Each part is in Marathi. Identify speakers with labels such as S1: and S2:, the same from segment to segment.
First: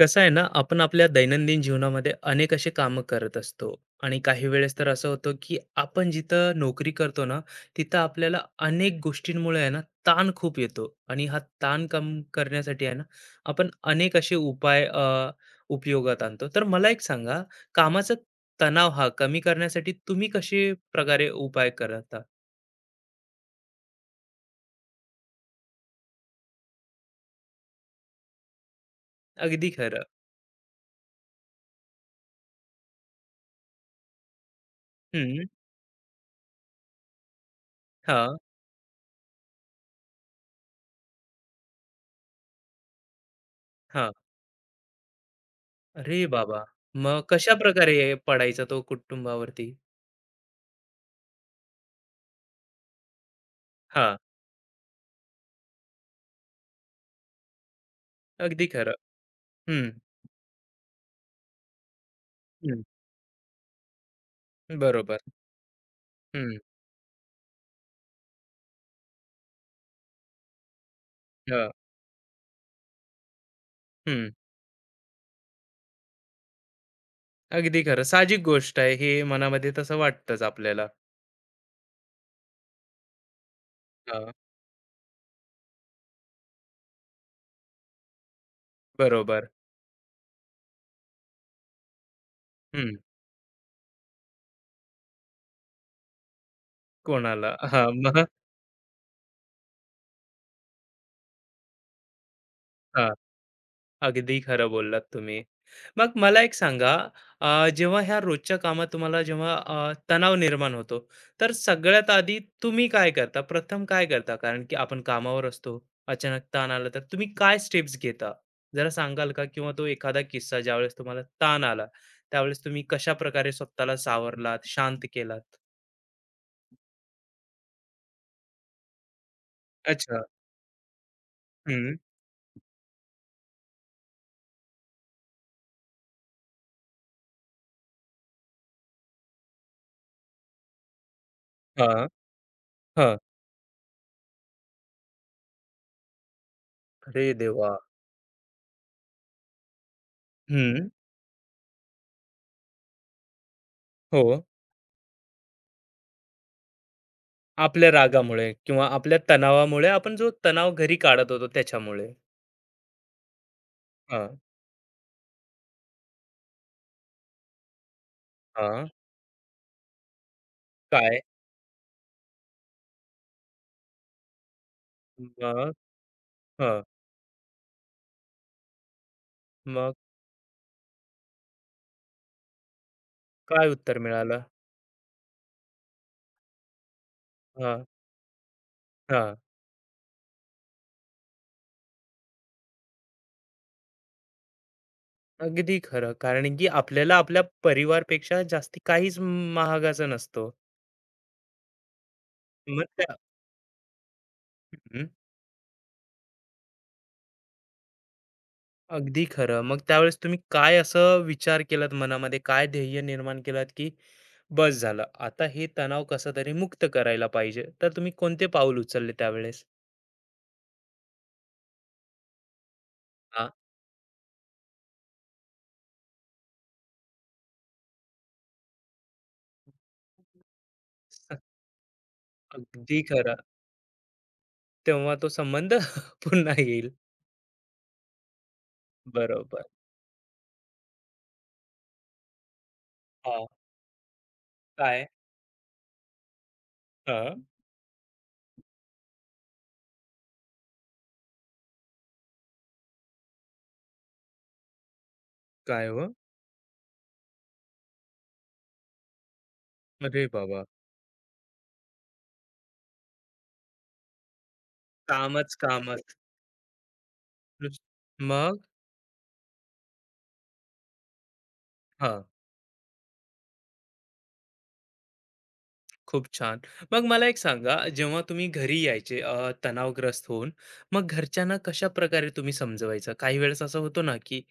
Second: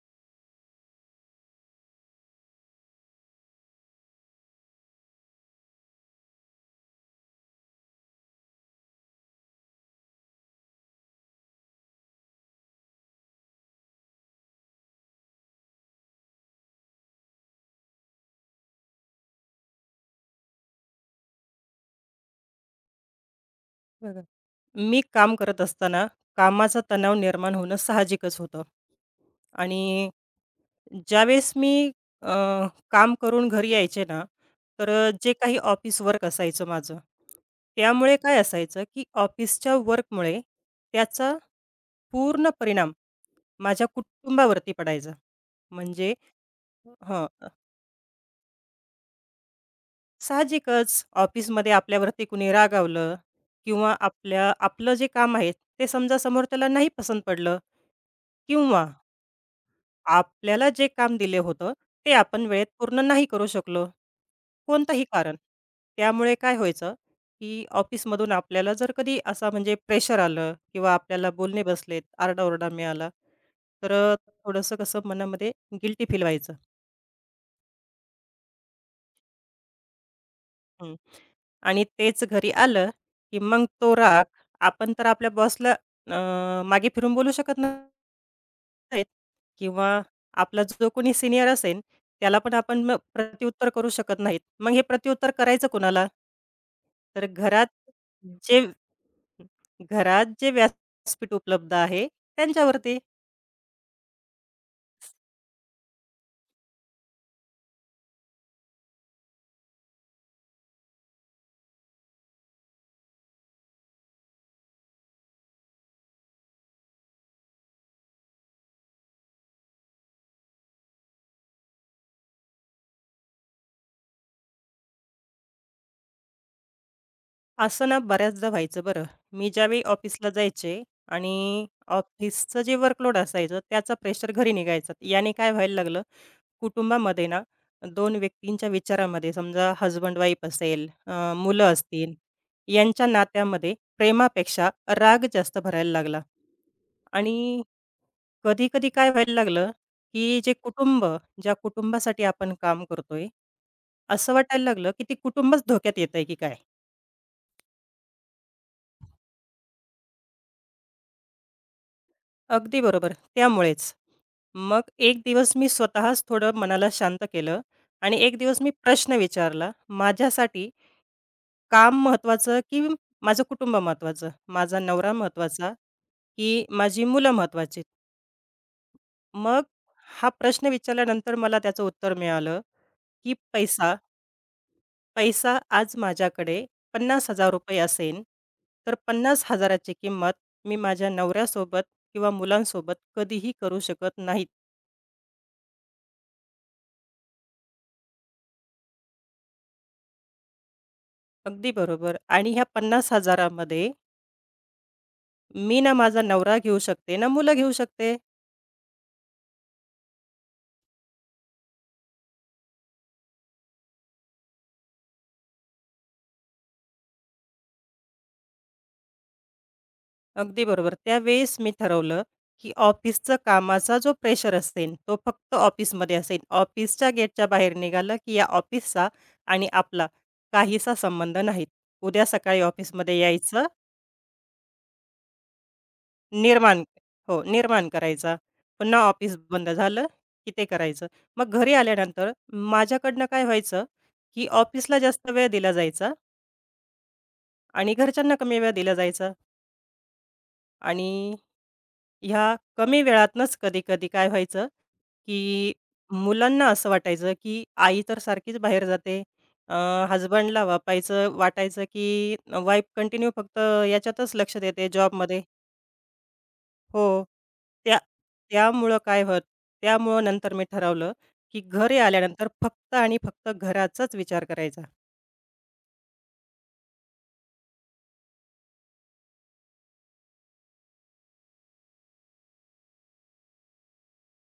S1: कसं आहे ना, आपण आपल्या दैनंदिन जीवनामध्ये अनेक असे कामं करत असतो आणि काही वेळेस तर असं होतं, की आपण जिथं नोकरी करतो ना, तिथं आपल्याला अनेक गोष्टींमुळे आहे ना, ताण खूप येतो आणि हा ताण कम करण्यासाठी आहे ना, आपण अनेक असे उपाय उपयोगात आणतो. तर मला एक सांगा, कामाचा तणाव हा कमी करण्यासाठी तुम्ही कसे प्रकारे उपाय करता?
S2: बघा. मी काम करत असताना कामाचा तणाव निर्माण होणं साहजिकच होतं.
S1: अगदी खरं.
S2: आणि ज्यावेळेस मी अ, काम करून घरी यायचे ना, तर जे
S1: हं,
S2: काही ऑफिस वर्क असायचं माझं, त्यामुळे
S1: हां,
S2: काय असायचं, की ऑफिसच्या वर्कमुळे त्याचा पूर्ण परिणाम माझ्या
S1: हां.
S2: कुटुंबावरती पडायचा. म्हणजे
S1: अरे बाबा! मग
S2: हं,
S1: कशाप्रकारे पडायचा तो कुटुंबावरती?
S2: साहजिकच ऑफिसमध्ये आपल्यावरती कुणी रागावलं किंवा आपल्या आपलं जे काम आहे, ते समजा समोरच्याला नाही पसंत पडलं,
S1: अगदी
S2: किंवा
S1: खरं. हं,
S2: आपल्याला जे काम दिले होतं, ते आपण वेळेत
S1: हं.
S2: पूर्ण नाही करू शकलो, कोणतंही
S1: बरोबर.
S2: कारण. त्यामुळे काय
S1: हं,
S2: व्हायचं, की ऑफिसमधून आपल्याला जर कधी असा म्हणजे प्रेशर आलं किंवा आपल्याला बोलणे
S1: हं,
S2: बसलेत, आरडाओरडा मिळाला, तर
S1: हं.
S2: थोडंसं कसं मनामध्ये गिल्टी फील व्हायचं.
S1: अगदी खरं. साहजिक गोष्ट आहे. हे मनामध्ये तसं वाटतंच आपल्याला.
S2: हं. आणि तेच घरी आलं, की मग तो राग
S1: हां,
S2: आपण तर आपल्या बॉसला मागे फिरून बोलू शकत नाहीत
S1: बरोबर.
S2: किंवा आपला जो कोणी सीनियर असेल, त्याला पण आपण
S1: हं.
S2: मग प्रत्युत्तर करू शकत नाहीत. मग हे प्रत्युत्तर करायचं कोणाला? तर
S1: कोणाला
S2: घरात
S1: हां, मग
S2: जे व्यासपीठ उपलब्ध आहे, त्यांच्यावरती.
S1: हां, अगदी खरं बोललात तुम्ही. मग मला एक सांगा, जेव्हा ह्या रोजच्या कामात तुम्हाला जेव्हा तणाव निर्माण होतो, तर सगळ्यात आधी तुम्ही काय करता? प्रथम काय करता? कारण की आपण कामावर असतो, अचानक ताण आला तर तुम्ही काय स्टेप्स घेता? जरा सांगाल का? किंवा तो एखादा किस्सा ज्यावेळेस तुम्हाला ताण आला, त्यावेळेस तुम्ही कशाप्रकारे स्वतःला सावरलात, शांत केलात?
S2: असं ना बऱ्याचदा व्हायचं बरं. मी ज्यावेळी
S1: अच्छा.
S2: ऑफिसला जायचे आणि
S1: हं.
S2: ऑफिसचं जे वर्कलोड असायचं, त्याचा प्रेशर घरी निघायचा. याने काय व्हायला लागलं, कुटुंबामध्ये ना 2 व्यक्तींच्या विचारामध्ये समजा हसबंड-वाईफ असेल, मुलं
S1: हां,
S2: असतील, यांच्या
S1: हां.
S2: नात्यामध्ये प्रेमापेक्षा राग जास्त भरायला लागला.
S1: अरे
S2: आणि
S1: देवा!
S2: कधी-कधी काय व्हायला लागलं, की
S1: हं.
S2: ज्या कुटुंबासाठी आपण काम करतोय,
S1: हो.
S2: असं वाटायला लागलं, की ते कुटुंबच धोक्यात येतंय की काय?
S1: आपल्या रागामुळे किंवा आपल्या तणावामुळे आपण जो तणाव घरी काढत होतो त्याच्यामुळे.
S2: अगदी बरोबर. त्यामुळेच.
S1: हां,
S2: मग एक दिवस मी स्वतःच थोडं मनाला शांत केलं आणि एक दिवस मी
S1: हां.
S2: प्रश्न विचारला, माझ्यासाठी
S1: काय?
S2: काम महत्त्वाचं, की माझं कुटुंब महत्त्वाचं? माझा नवरा महत्त्वाचा,
S1: मग
S2: की
S1: हं.
S2: माझी मुलं महत्त्वाची? मग
S1: मग
S2: हा प्रश्न विचारल्यानंतर मला त्याचं उत्तर मिळालं, की
S1: काय
S2: पैसा.
S1: उत्तर मिळालं?
S2: पैसा आज माझ्याकडे ₹50,000
S1: हां,
S2: असेन, तर
S1: हां.
S2: 50,000ची किंमत मी माझ्या नवऱ्यासोबत किंवा मुलांसोबत कधीही करू शकत नाहीत.
S1: अगदी खरं. कारण की आपल्याला आपल्या परिवारपेक्षा जास्ती काहीच महागाचा नसतो.
S2: अगदी बरोबर. आणि ह्या
S1: मग त्या
S2: 50,000मध्ये
S1: हं,
S2: मी ना माझा नवरा घेऊ शकते, ना मुलं घेऊ शकते.
S1: अगदी खरं. मग त्यावेळेस तुम्ही काय असं विचार केलात मनामध्ये? काय ध्येय निर्माण केलात, की बस झालं, आता हे तणाव कसातरी मुक्त करायला पाहिजे. तर तुम्ही कोणते पाऊल उचलले त्यावेळेस?
S2: अगदी बरोबर. त्यावेळेस मी ठरवलं, की ऑफिसचा
S1: हां.
S2: कामाचा जो प्रेशर असेल, तो फक्त ऑफिसमध्ये असेल. ऑफिसच्या गेटच्या बाहेर निघालं, की या ऑफिसचा आणि आपला काहीसा
S1: स-
S2: संबंध नाहीत. उद्या सकाळी
S1: अगदी
S2: ऑफिसमध्ये
S1: खरं.
S2: यायचं,
S1: तेव्हा तो संबंध पुन्हा
S2: निर्माण
S1: येईल.
S2: हो, निर्माण करायचा. पुन्हा ऑफिस
S1: बरोबर.
S2: बंद झालं, की ते करायचं. मग घरी आल्यानंतर माझ्याकडनं काय
S1: हां.
S2: व्हायचं, की ऑफिसला
S1: काय?
S2: जास्त वेळ दिला जायचा
S1: हां.
S2: आणि घरच्यांना कमी वेळ दिला जायचा. आणि ह्या कमी वेळातनंच कधी-कधी काय व्हायचं, की
S1: काय हो?
S2: मुलांना असं वाटायचं, की आई तर सारखीच बाहेर जाते. अ,
S1: अरे बाबा!
S2: वापायचं वाटायचं, की वाईफ कंटिन्यू फक्त याच्यातच लक्ष देते जॉबमध्ये.
S1: कामच, कामच.
S2: हो.
S1: नुस-
S2: त्या
S1: मग?
S2: त्यामुळं काय होत नंतर मी ठरवलं, की घरी
S1: हां.
S2: आल्यानंतर फक्त आणि फक्त घराचाच विचार करायचा.
S1: खूप छान. मग मला एक सांगा, जेव्हा तुम्ही घरी यायचे तणावग्रस्त होऊन, मग घरच्यांना कशा प्रकारे तुम्ही समजवायचं? काही वेळेस असं होतो ना, की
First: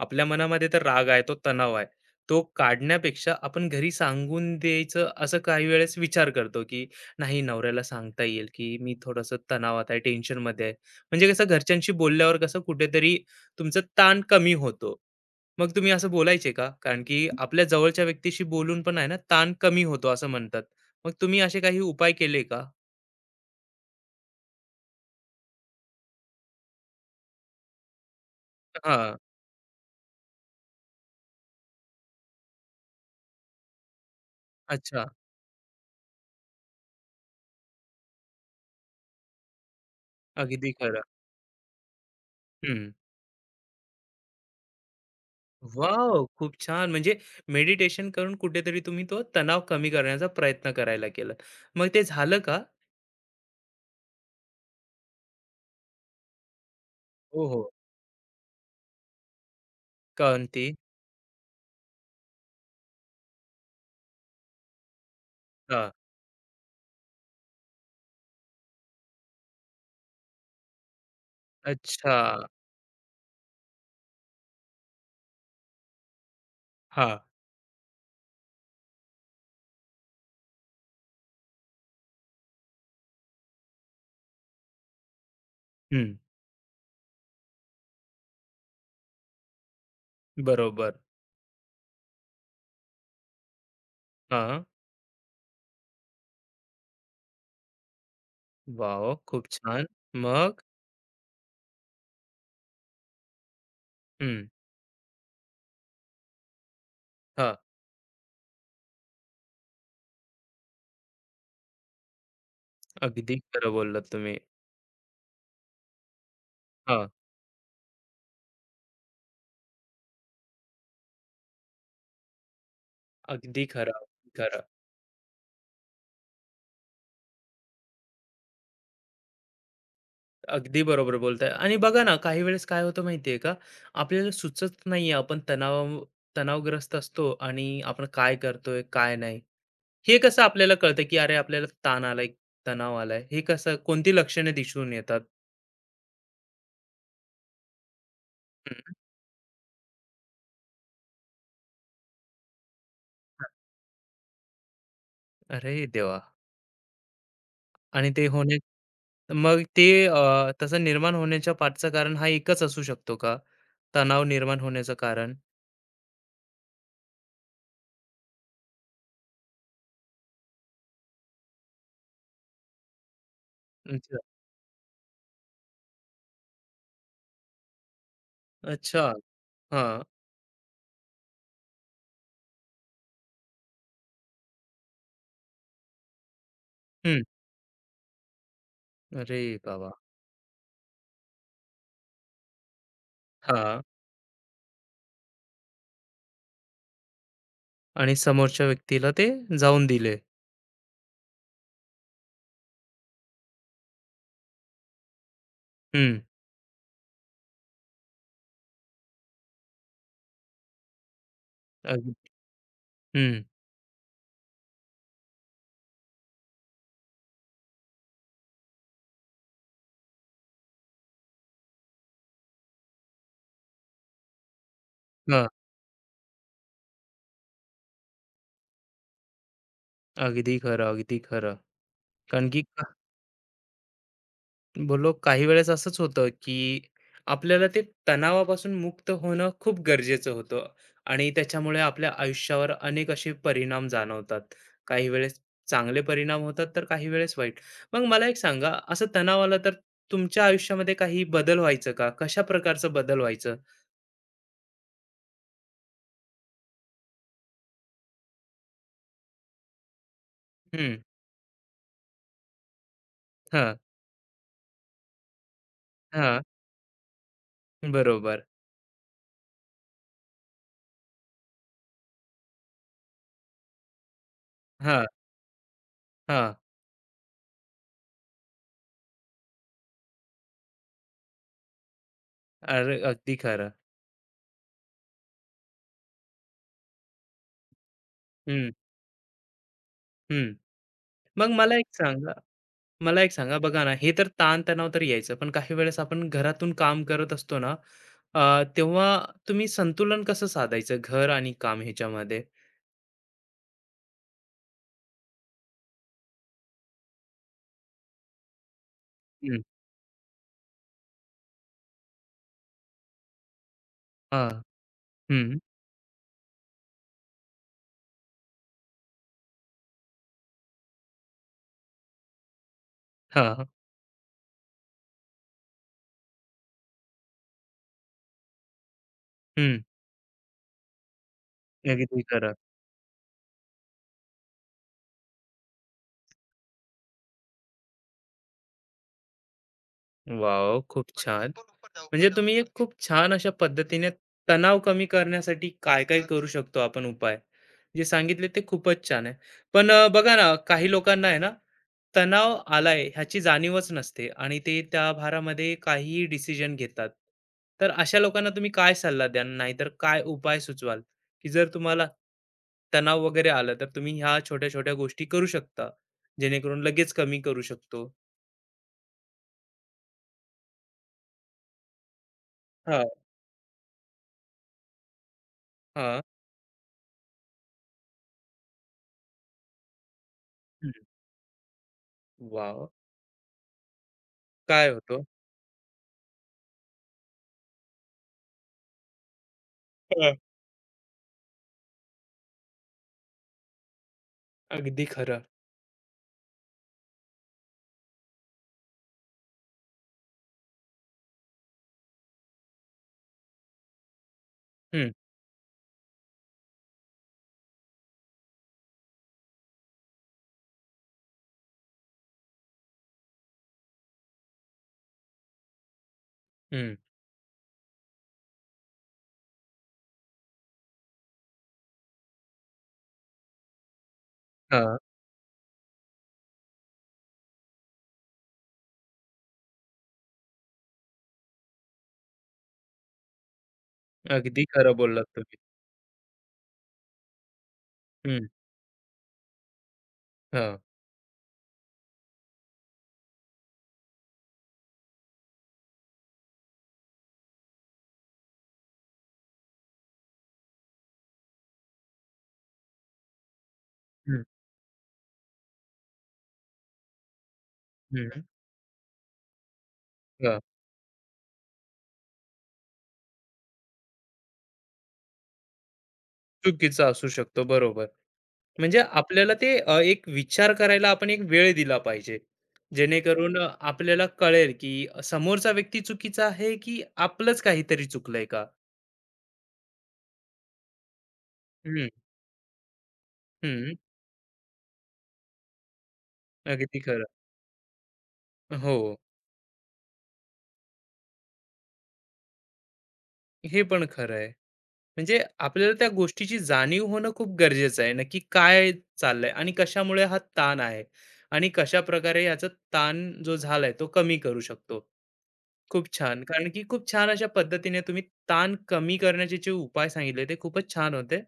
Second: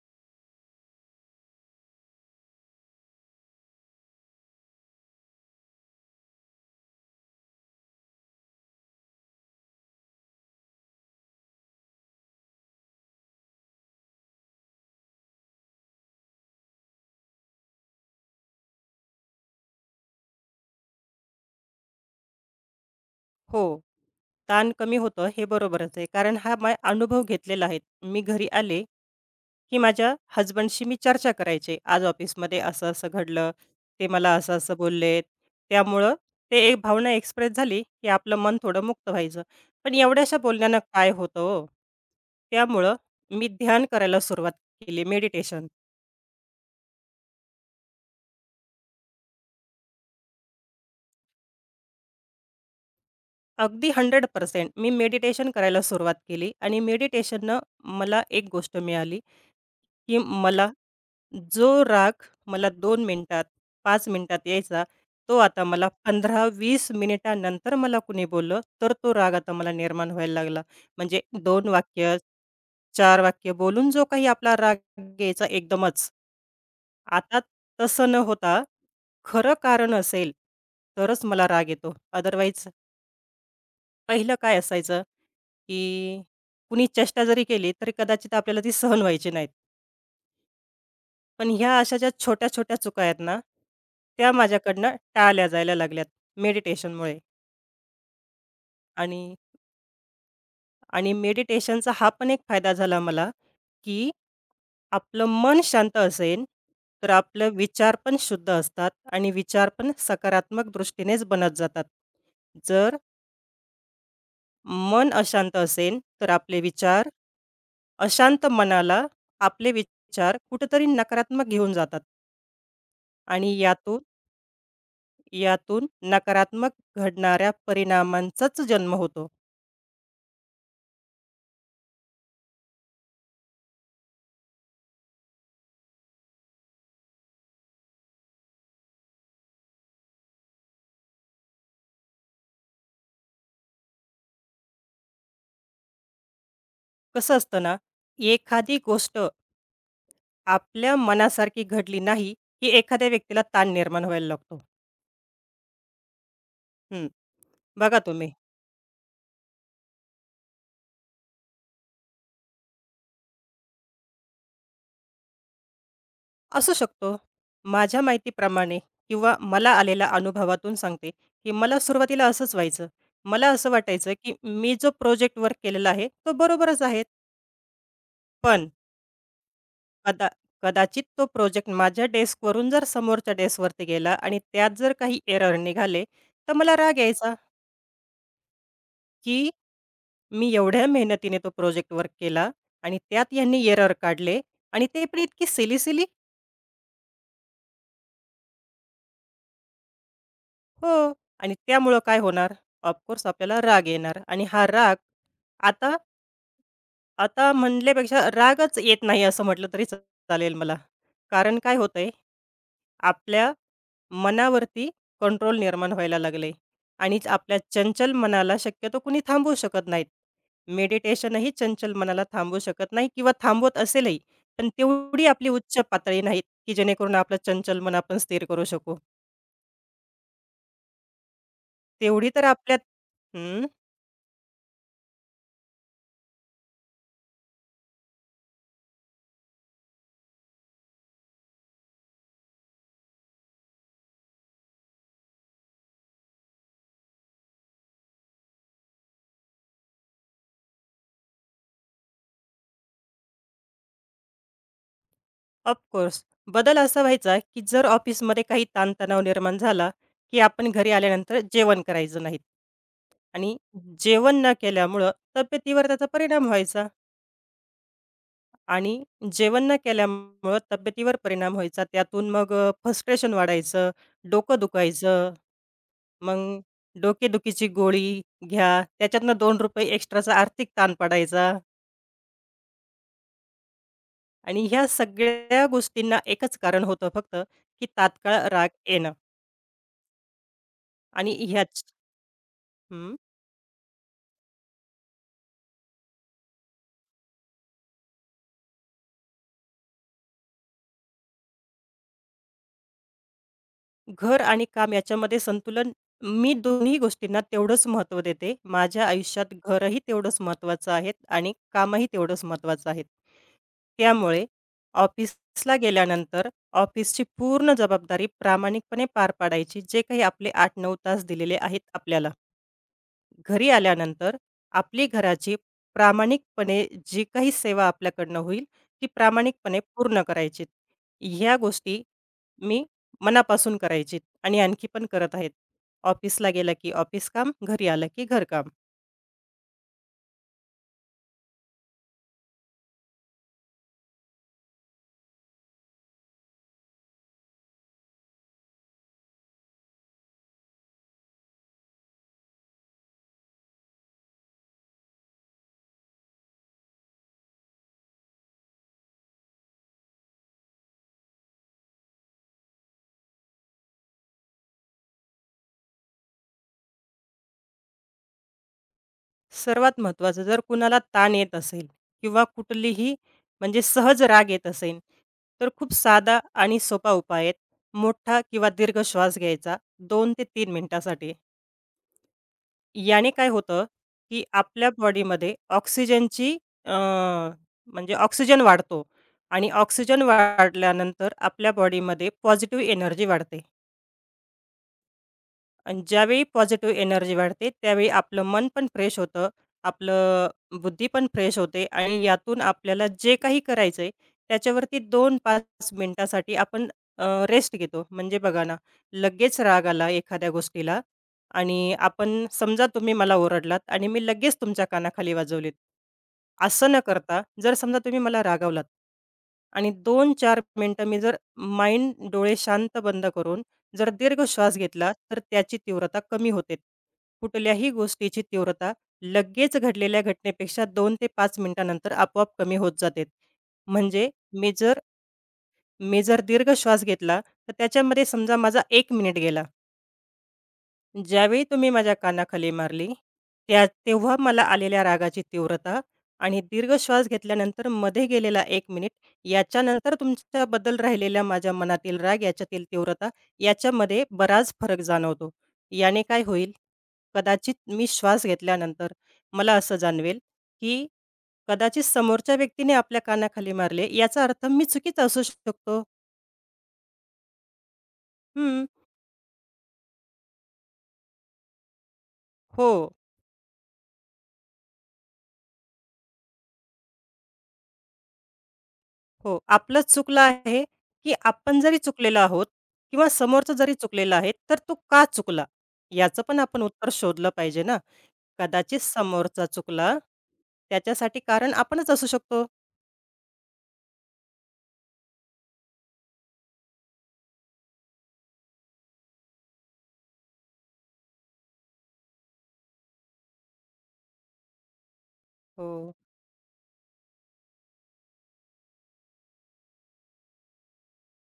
S1: आपल्या मनामध्ये तर राग आहे, तो तणाव आहे. तो काढण्यापेक्षा आपण घरी सांगून द्यायचं, असं काही वेळेस विचार करतो, की नाही नवऱ्याला सांगता येईल, की मी थोडंसं तणावात आहे, टेन्शनमध्ये आहे. म्हणजे कसं घरच्यांशी बोलल्यावर कसं कुठेतरी तुमचा ताण कमी होतो. मग तुम्ही असं बोलायचे का? कारण की आपल्या जवळच्या व्यक्तीशी बोलून पण आहे ना, ताण कमी होतो असं म्हणतात. मग तुम्ही असे काही उपाय केले का?
S2: हो. ताण कमी होतं हे बरोबरच आहे. कारण हा मी अनुभव घेतलेला आहे. मी घरी आले
S1: हां.
S2: की माझ्या हसबंडशी मी चर्चा करायचे, आज ऑफिसमध्ये असं-असं घडलं, ते मला असं-असं
S1: अच्छा.
S2: बोललेत. त्यामुळं ते एक भावना एक्सप्रेस झाली, की आपलं मन थोडं मुक्त व्हायचं. पण एवढ्याशा
S1: अगदी
S2: बोलण्यानं
S1: खरं.
S2: काय होतं हो?
S1: हं.
S2: त्यामुळं मी ध्यान करायला सुरुवात केली, मेडिटेशन.
S1: वॉव! खूप छान. म्हणजे मेडिटेशन करून कुठेतरी तुम्ही तो तणाव कमी करण्याचा प्रयत्न करायला केलात. मग ते झालं का?
S2: अगदी 100% मी मेडिटेशन करायला सुरुवात केली आणि
S1: हो,
S2: मेडिटेशननं
S1: हो.
S2: मला एक गोष्ट मिळाली, की
S1: कोणती?
S2: जो राग मला 2 मिनिटात, 5 मिनिटात यायचा, तो आता मला
S1: हां.
S2: 15-20 मिनिटानंतर मला कुणी बोललं, तर तो राग आता मला निर्माण व्हायला लागला. म्हणजे 2 वाक्य,
S1: अच्छा.
S2: 4 वाक्य बोलून जो काही आपला राग यायचा एकदमच.
S1: हां.
S2: आता तसं न होता खरं कारण असेल, तरच मला राग येतो. अदरवाईज पहिलं काय असायचं,
S1: हं.
S2: की कुणी चेष्टा जरी केली, तरी कदाचित आपल्याला ती सहन व्हायची नाही.
S1: बरोबर.
S2: पण ह्या अशा ज्या छोट्या-छोट्या चुका आहेत ना, त्या
S1: हां.
S2: माझ्याकडनं टाळल्या जायला लागल्यात मेडिटेशनमुळे.
S1: वॉव!
S2: आणि
S1: खूप छान. मग?
S2: आणि मेडिटेशनचा हा पण एक फायदा झाला मला, की
S1: हं.
S2: आपलं मन शांत असेल, तर आपलं
S1: हां.
S2: विचार पण शुद्ध असतात आणि विचार पण सकारात्मक दृष्टीनेच बनत जातात. जर
S1: अगदी खरं बोललात तुम्ही.
S2: मन अशांत असेल, तर आपले
S1: हां.
S2: विचार अशांत मनाला आपले विचार कुठेतरी नकारात्मक घेऊन जातात आणि
S1: अगदी खरं,
S2: यातून
S1: अगदी खरं.
S2: यातून नकारात्मक घडणाऱ्या परिणामांचाच जन्म होतो.
S1: अगदी बरोबर बोलताय आणि बघा ना काही वेळेस काय होतं माहितीये का आपल्याला सुचत नाहीये आपण तणाव तणावग्रस्त असतो आणि आपण काय करतोय काय नाही हे कसं आपल्याला कळतं की अरे आपल्याला ताण आलाय तणाव आलाय हे कसं कोणती लक्षणे दिसून येतात.
S2: कसं असतं ना, एखादी
S1: हम्म.
S2: गोष्ट आपल्या मनासारखी घडली नाही, की एखाद्या व्यक्तीला ताण निर्माण व्हायला लागतो.
S1: अरे देवा.
S2: हं. बघा
S1: आणि ते
S2: तुम्ही,
S1: होणे मग ते तसं निर्माण होण्याच्या पाठचं कारण हा एकच असू शकतो का तणाव निर्माण होण्याचं कारण.
S2: असू शकतो. माझ्या माहितीप्रमाणे किंवा मला आलेल्या अनुभवातून सांगते, की मला सुरुवातीला असंच व्हायचं. मला असं वाटायचं,
S1: अच्छा.
S2: की मी जो प्रोजेक्ट वर्क केलेला आहे, तो बरोबरच आहे. पण
S1: अच्छा. हा.
S2: कदा कदाचित तो प्रोजेक्ट माझ्या डेस्कवरून जर समोरच्या डेस्कवरती गेला आणि त्यात जर काही एरर निघाले, तर मला राग
S1: हम्म.
S2: यायचा,
S1: अरे
S2: की
S1: बाबा.
S2: मी एवढ्या मेहनतीने तो प्रोजेक्ट वर्क केला आणि त्यात
S1: हा.
S2: यांनी एरर काढले आणि ते पण इतकी सिली सिली.
S1: आणि समोरच्या व्यक्तीला ते जाऊन दिले.
S2: हो. आणि त्यामुळं काय होणार? ऑफकोर्स आपल्याला राग येणार आणि हा राग आता
S1: हं.
S2: आता म्हणल्यापेक्षा रागच येत नाही असं म्हटलं तरी चालेल मला. कारण काय होतंय,
S1: अगदी हं.
S2: आपल्या मनावरती कंट्रोल निर्माण व्हायला लागलंय आणि आपल्या चंचल मनाला शक्यतो कुणी थांबवू शकत नाहीत. मेडिटेशनही चंचल मनाला थांबवू शकत नाही किंवा थांबवत असेलही, पण तेवढी
S1: हां.
S2: आपली उच्च पातळी नाहीत, की जेणेकरून आपलं चंचल मन आपण स्थिर करू शकू.
S1: अगदी खरं, अगदी खरं.
S2: तेवढी तर
S1: कारण की
S2: आपल्यात
S1: का बोललो काही वेळेस असंच होतं, की आपल्याला ते तणावापासून मुक्त होणं खूप गरजेचं होतं आणि त्याच्यामुळे आपल्या आयुष्यावर अनेक असे परिणाम जाणवतात. काही वेळेस चांगले परिणाम होतात, तर काही वेळेस वाईट. मग मला एक सांगा, असं तणाव आला तर तुमच्या आयुष्यामध्ये काही बदल व्हायचं का? कशा प्रकारचा बदल व्हायचं?
S2: ऑफकोर्स. बदल असा व्हायचा, की जर ऑफिसमध्ये काही ताणतणाव निर्माण झाला, की आपण घरी
S1: हं.
S2: आल्यानंतर जेवण करायचं नाहीत. आणि
S1: हां,
S2: जेवण न केल्यामुळं तब्येतीवर त्याचा
S1: हां.
S2: परिणाम व्हायचा
S1: बरोबर.
S2: आणि जेवण न केल्यामुळं तब्येतीवर परिणाम व्हायचा. त्यातून मग फ्रस्ट्रेशन वाढायचं, डोकं
S1: हां,
S2: दुखायचं,
S1: हां.
S2: मग डोकेदुखीची गोळी घ्या, त्याच्यातनं ₹2 एक्स्ट्राचा आर्थिक ताण पडायचा
S1: अरे, अगदी खरं.
S2: आणि ह्या सगळ्या गोष्टींना एकच कारण होतं फक्त, की तात्काळ राग
S1: हं,
S2: येणं
S1: हं.
S2: आणि
S1: मग मला
S2: ह्याच.
S1: एक सांगा
S2: हं.
S1: मला एक सांगा बघा ना, हे तर ताण-तणाव तर यायचं, पण काही वेळेस आपण घरातून काम करत असतो ना, तेव्हा तुम्ही संतुलन कसं साधायचं घर आणि काम ह्याच्यामध्ये?
S2: घर आणि काम याच्यामध्ये संतुलन मी दोन्ही गोष्टींना तेवढंच महत्त्व देते. माझ्या आयुष्यात
S1: हं.
S2: घरही तेवढंच महत्त्वाचं आहे आणि कामही तेवढंच महत्त्वाचं आहे. त्यामुळे
S1: हां. हं.
S2: ऑफिसला गेल्यानंतर ऑफिसची पूर्ण जबाबदारी प्रामाणिकपणे पार पाडायची, जे काही आपले 8-9 तास दिलेले आहेत आपल्याला.
S1: हां.
S2: घरी आल्यानंतर आपली घराची प्रामाणिकपणे जी काही सेवा आपल्याकडनं होईल, ती
S1: हं.
S2: प्रामाणिकपणे पूर्ण करायची. ह्या गोष्टी
S1: अगदी खरं.
S2: मी मनापासून करायची आणि आणखी पण करत आहेत. ऑफिसला गेलं की ऑफिस काम, घरी आलं की घरकाम.
S1: वाव! खूप छान. म्हणजे तुम्ही एक खूप छान अशा पद्धतीने तणाव कमी करण्यासाठी काय-काय करू शकतो आपण उपाय, जे सांगितले ते खूपच छान आहे. पण बघा ना, काही लोकांना आहे ना, तणाव आलाय ह्याची जाणीवच नसते आणि ते त्या भारामध्ये काहीही डिसिजन घेतात. तर अशा लोकांना तुम्ही काय सल्ला द्याल? नाहीतर काय उपाय सुचवाल, की जर तुम्हाला तणाव वगैरे आलं, तर तुम्ही ह्या छोट्या-छोट्या गोष्टी करू शकता, जेणेकरून लगेच कमी करू शकतो?
S2: सर्वात महत्त्वाचं जर कुणाला ताण येत असेल किंवा
S1: हां,
S2: कुठलीही म्हणजे सहज राग येत असेल, तर खूप
S1: हां.
S2: साधा आणि सोपा उपाय आहे. मोठा किंवा दीर्घ श्वास घ्यायचा 2 ते 3 मिनिटासाठी.
S1: वाव,
S2: याने काय होतं, की
S1: काय
S2: आपल्या
S1: होतो?
S2: बॉडीमध्ये ऑक्सिजनची अ, म्हणजे ऑक्सिजन वाढतो आणि ऑक्सिजन
S1: हं,
S2: वाढल्यानंतर आपल्या बॉडीमध्ये पॉझिटिव्ह एनर्जी वाढते.
S1: अगदी खरं.
S2: आणि ज्यावेळी पॉझिटिव्ह एनर्जी वाढते, त्यावेळी आपलं मन पण फ्रेश होतं, आपलं बुद्धी पण फ्रेश होते आणि यातून आपल्याला जे काही करायचं आहे, त्याच्यावरती
S1: हं,
S2: दोन 5 मिनिटासाठी आपण रेस्ट घेतो. म्हणजे बघा ना, लगेच राग आला एखाद्या गोष्टीला आणि आपण समजा तुम्ही मला ओरडलात आणि मी लगेच तुमच्या कानाखाली वाजवलीत. असं
S1: हं.
S2: न करता, जर समजा तुम्ही मला रागावलात आणि 2-4 मिनिटं मी जर माइंड, डोळे शांत बंद करून जर दीर्घ श्वास
S1: हां,
S2: घेतला तर त्याची तीव्रता कमी होते. कुठल्याही गोष्टीची तीव्रता लगेच घडलेल्या घटनेपेक्षा 2 ते 5 मिनिटानंतर आपोआप कमी होत जाते. म्हणजे
S1: अगदी
S2: मी
S1: खरं
S2: जर
S1: बोललात तुम्ही.
S2: मी जर दीर्घ श्वास घेतला, तर त्याच्यामध्ये
S1: हं,
S2: समजा माझा 1 मिनिट गेला.
S1: हां,
S2: ज्यावेळी तुम्ही माझ्या कानाखाली मारली, त्या तेव्हा मला आलेल्या रागाची तीव्रता आणि दीर्घ श्वास घेतल्यानंतर मध्ये गेलेला 1 मिनिट, याच्यानंतर तुमच्याबद्दल राहिलेला माझ्या मनातील राग, याच्यातील तीव्रता याच्यामध्ये
S1: हं,
S2: बराच फरक जाणवतो. याने काय होईल? कदाचित मी
S1: हं.
S2: श्वास घेतल्यानंतर मला असं जाणवेल,
S1: हां,
S2: की कदाचित समोरच्या व्यक्तीने आपल्या कानाखाली मारले, याचा अर्थ मी चुकीचा असू शकतो.
S1: चुकीचा असू शकतो. बरोबर.
S2: हं,
S1: म्हणजे आपल्याला ते एक विचार करायला आपण एक वेळ दिला पाहिजे.
S2: हो.
S1: जेणेकरून आपल्याला कळेल, की समोरचा व्यक्ती चुकीचा आहे, की आपलंच काहीतरी चुकलंय का?
S2: हो, आपलंच चुकलं आहे, की आपण जरी
S1: हं,
S2: चुकलेलो आहोत किंवा समोरचा
S1: हं,
S2: जरी चुकलेला आहे, तर तो का चुकला? याचं पण आपण
S1: अगदी
S2: उत्तर
S1: खरं.
S2: शोधलं पाहिजे ना.
S1: हो,
S2: कदाचित समोरचा चुकला, त्याच्यासाठी कारण आपणच असू शकतो.
S1: हे पण खरं आहे. म्हणजे आपल्याला त्या गोष्टीची जाणीव होणं खूप गरजेचं आहे. नक्की काय चाललंय आणि कशामुळे हा ताण आहे आणि कशा प्रकारे याचा ताण जो झालाय तो कमी करू शकतो. खूप
S2: हो,
S1: छान. कारण की खूप छान अशा पद्धतीने तुम्ही ताण कमी करण्याचे जे उपाय सांगितले ते खूपच छान होते.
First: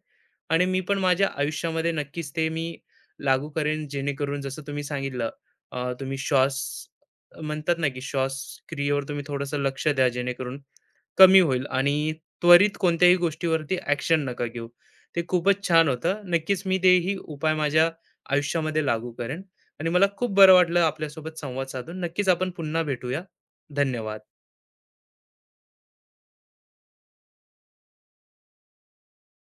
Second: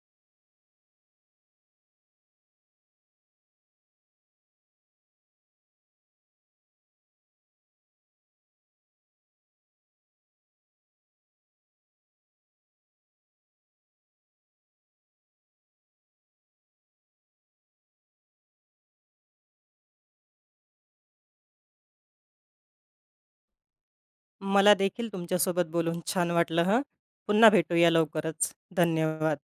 S1: आणि मी पण माझ्या आयुष्यामध्ये नक्कीच ते मी लागू करेन जेणेकरून जसं तुम्ही सांगितलं तुम्ही श्वास म्हणतात ना, की श्वास क्रियेवर तुम्ही थोडंसं लक्ष द्या जेणेकरून कमी होईल आणि त्वरित कोणत्याही गोष्टीवरती ॲक्शन नका घेऊ. ते खूपच छान होतं. नक्कीच मी तेही उपाय माझ्या आयुष्यामध्ये लागू करेन आणि मला खूप बरं वाटलं आपल्यासोबत संवाद साधून. नक्कीच आपण पुन्हा भेटूया. धन्यवाद.
S2: मला देखील तुमच्यासोबत बोलून छान वाटलं हं. पुन्हा भेटूया लवकरच. धन्यवाद.